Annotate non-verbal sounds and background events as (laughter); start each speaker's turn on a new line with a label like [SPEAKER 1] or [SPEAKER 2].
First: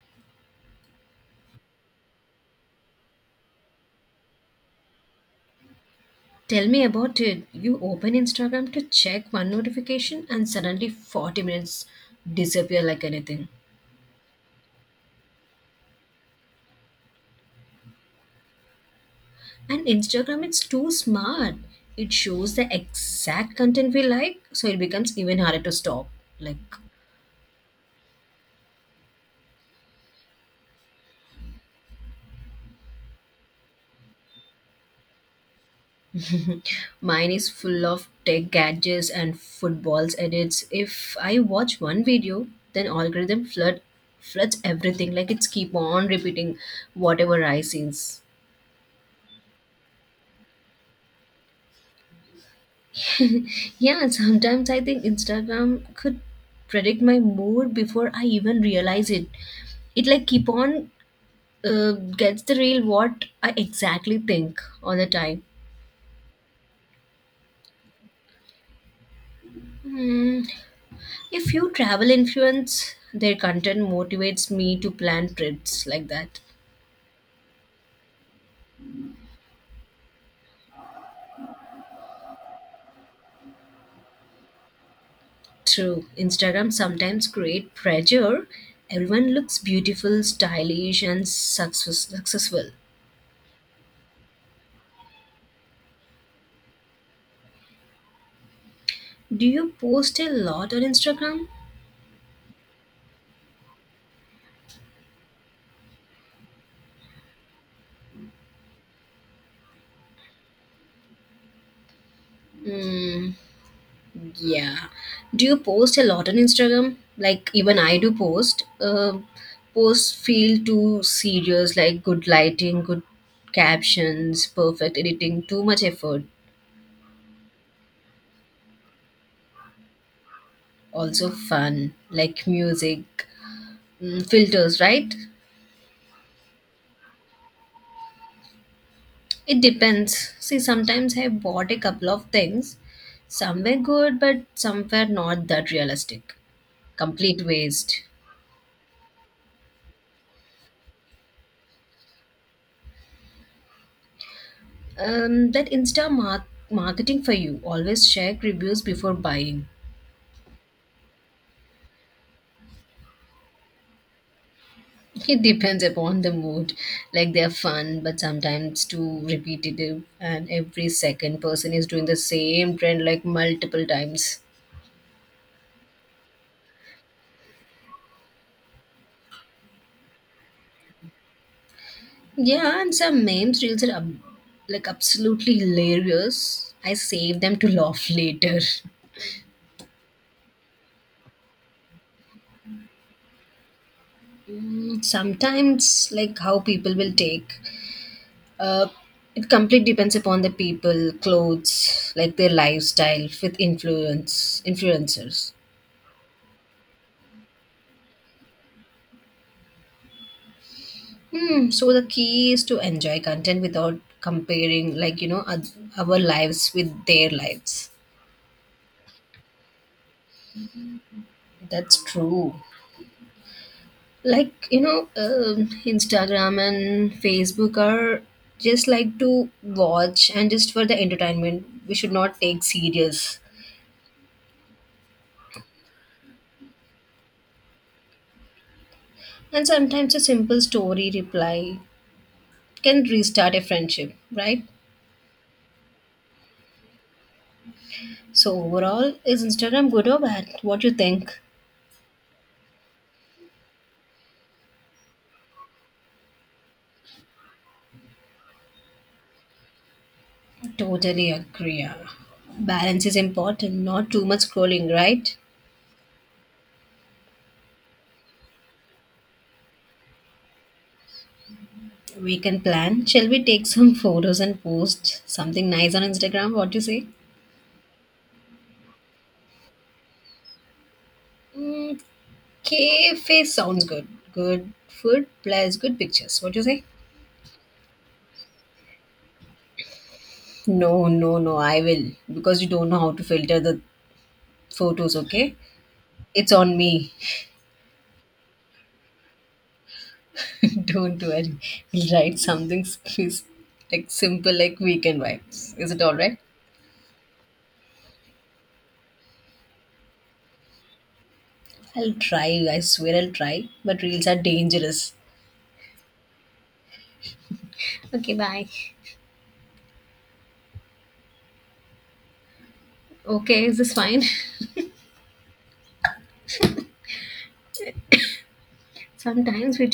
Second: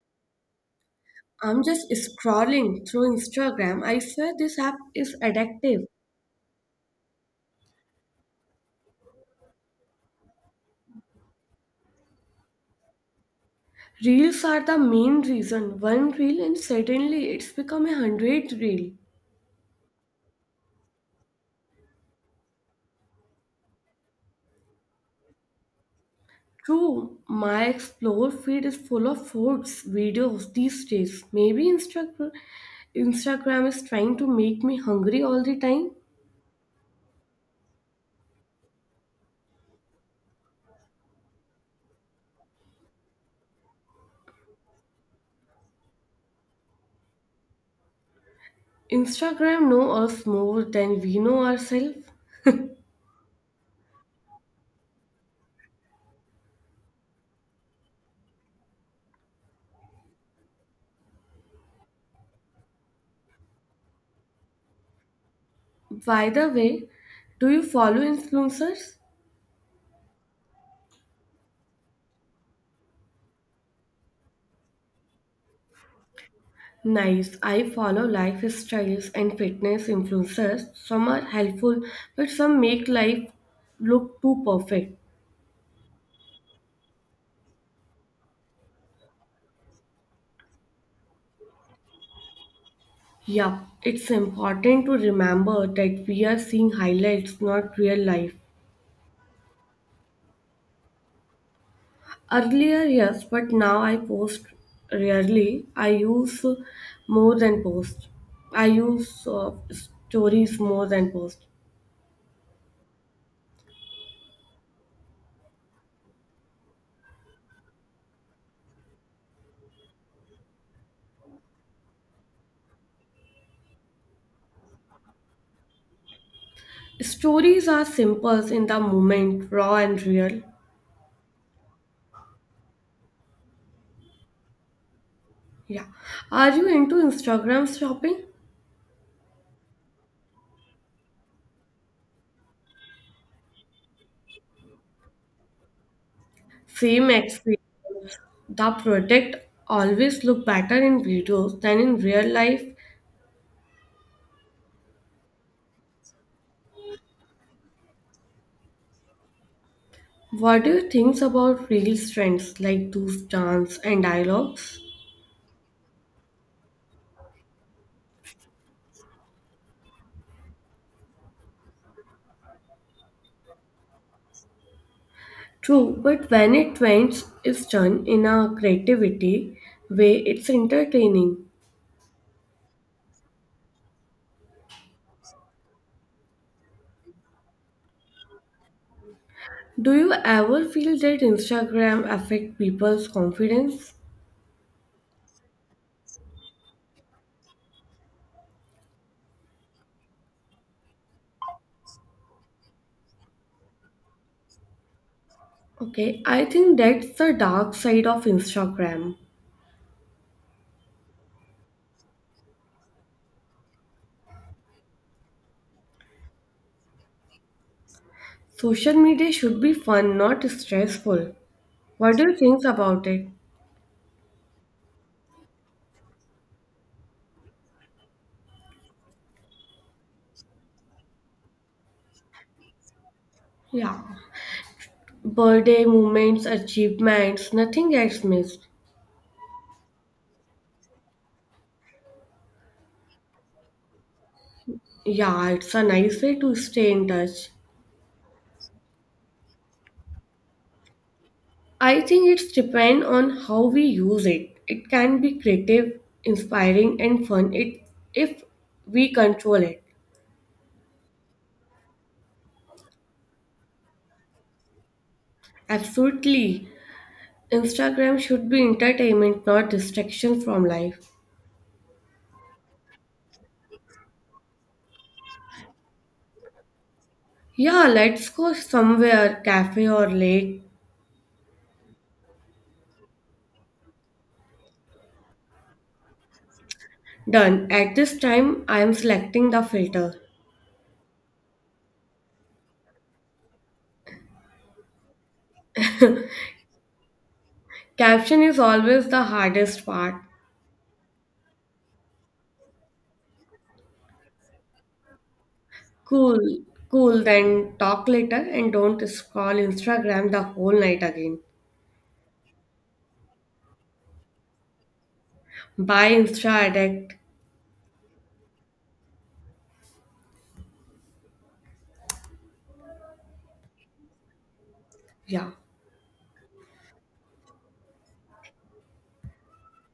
[SPEAKER 1] I'm just scrolling through Instagram. I swear this app is addictive.
[SPEAKER 2] Tell me about it. You open Instagram to check one notification and suddenly 40 minutes disappear like anything.
[SPEAKER 1] Reels are the main reason. One reel and suddenly it's become a hundred reel.
[SPEAKER 2] And Instagram it's too smart. It shows the exact content we like, so it becomes even harder to stop. Like
[SPEAKER 1] True, my explore feed is full of foods videos these days. Maybe Instagram is trying to make me hungry all the time.
[SPEAKER 2] mine is full of tech gadgets and footballs edits. If I watch one video, then algorithm floods everything. Like it's keep on repeating whatever I sees.
[SPEAKER 1] Instagram know us more than we know ourselves.
[SPEAKER 2] Yeah, sometimes I think Instagram could predict my mood before I even realize it. It like keep on gets the real what I exactly think all the time.
[SPEAKER 1] By the way, do you follow influencers?
[SPEAKER 2] Hmm. A few travel influence their content motivates me to plan trips like that.
[SPEAKER 1] Nice. I follow lifestyles and fitness influencers. Some are helpful, but some make life look too perfect.
[SPEAKER 2] True, Instagram sometimes create pressure. Everyone looks beautiful, stylish, and successful.
[SPEAKER 1] Yup. It's important to remember that we are seeing highlights, not real life.
[SPEAKER 2] Do you post a lot on Instagram?
[SPEAKER 1] Earlier, yes, but now I post rarely. I use more than post. I use stories more than post.
[SPEAKER 2] Hmm. Yeah. Do you post a lot on Instagram? Like even I do post. Posts feel too serious, like good lighting, good captions, perfect editing, too much effort.
[SPEAKER 1] Stories are simple in the moment, raw and real.
[SPEAKER 2] Also fun, like music, filters, right?
[SPEAKER 1] Yeah. Are you into Instagram shopping?
[SPEAKER 2] It depends. See, sometimes I bought a couple of things. Some were good, but some were not that realistic.
[SPEAKER 1] Same
[SPEAKER 2] Complete waste.
[SPEAKER 1] experience. The product always look better in videos than in real life.
[SPEAKER 2] That marketing for you. Always check reviews before buying.
[SPEAKER 1] What do you think about real trends like those dance and dialogues?
[SPEAKER 2] It depends upon the mood. Like they're fun, but sometimes too repetitive, and every second person is doing the same trend like multiple times.
[SPEAKER 1] True, but when it trends is done in a creativity way, it's entertaining.
[SPEAKER 2] Yeah, and some memes reels are like absolutely hilarious. I save them to laugh later.
[SPEAKER 1] Do you ever feel that Instagram affect people's confidence?
[SPEAKER 2] Mm, sometimes, like how people will take, uh, it completely depends upon the people, clothes, like their lifestyle with influencers.
[SPEAKER 1] Okay, I think that's the dark side of Instagram.
[SPEAKER 2] Hmm. So the key is to enjoy content without comparing, like, you know, our lives with their lives.
[SPEAKER 1] Social media should be fun, not stressful.
[SPEAKER 2] That's
[SPEAKER 1] What do you
[SPEAKER 2] true.
[SPEAKER 1] think about it?
[SPEAKER 2] Like, Instagram and Facebook are just like to watch and just for the entertainment. We should not take serious.
[SPEAKER 1] Yeah. Birthday, moments, achievements, nothing gets missed.
[SPEAKER 2] And sometimes a simple story reply can restart a friendship, right?
[SPEAKER 1] Yeah, it's a nice way to stay in touch.
[SPEAKER 2] So overall, is Instagram good or bad? What do you think?
[SPEAKER 1] I think it's depend on how we use it. It can be creative, inspiring and fun it if we control it.
[SPEAKER 2] Totally agree. Balance is important, not too much scrolling, right?
[SPEAKER 1] Absolutely. Instagram should be entertainment, not distraction from life.
[SPEAKER 2] We can plan. Shall we take some (laughs) photos and post something nice on Instagram? What do you say?
[SPEAKER 1] Yeah, let's go somewhere, cafe or lake.
[SPEAKER 2] Mm, cafe sounds good. Good food plus good pictures. What do you say?
[SPEAKER 1] Done. At this time I am selecting the filter.
[SPEAKER 2] No, no, no, I will. Because you don't know how to filter the photos, okay? It's on me.
[SPEAKER 1] Caption is always the hardest part.
[SPEAKER 2] (laughs) Don't worry. We'll write something (laughs) like simple like weekend vibes. Is it alright?
[SPEAKER 1] Cool, cool, then talk later and don't scroll Instagram the whole night again.
[SPEAKER 2] I'll try, I swear I'll try, but reels are dangerous.
[SPEAKER 1] Bye, Insta addict.
[SPEAKER 2] Okay, bye. Okay, is this fine?
[SPEAKER 1] Yeah.
[SPEAKER 2] (laughs) Sometimes we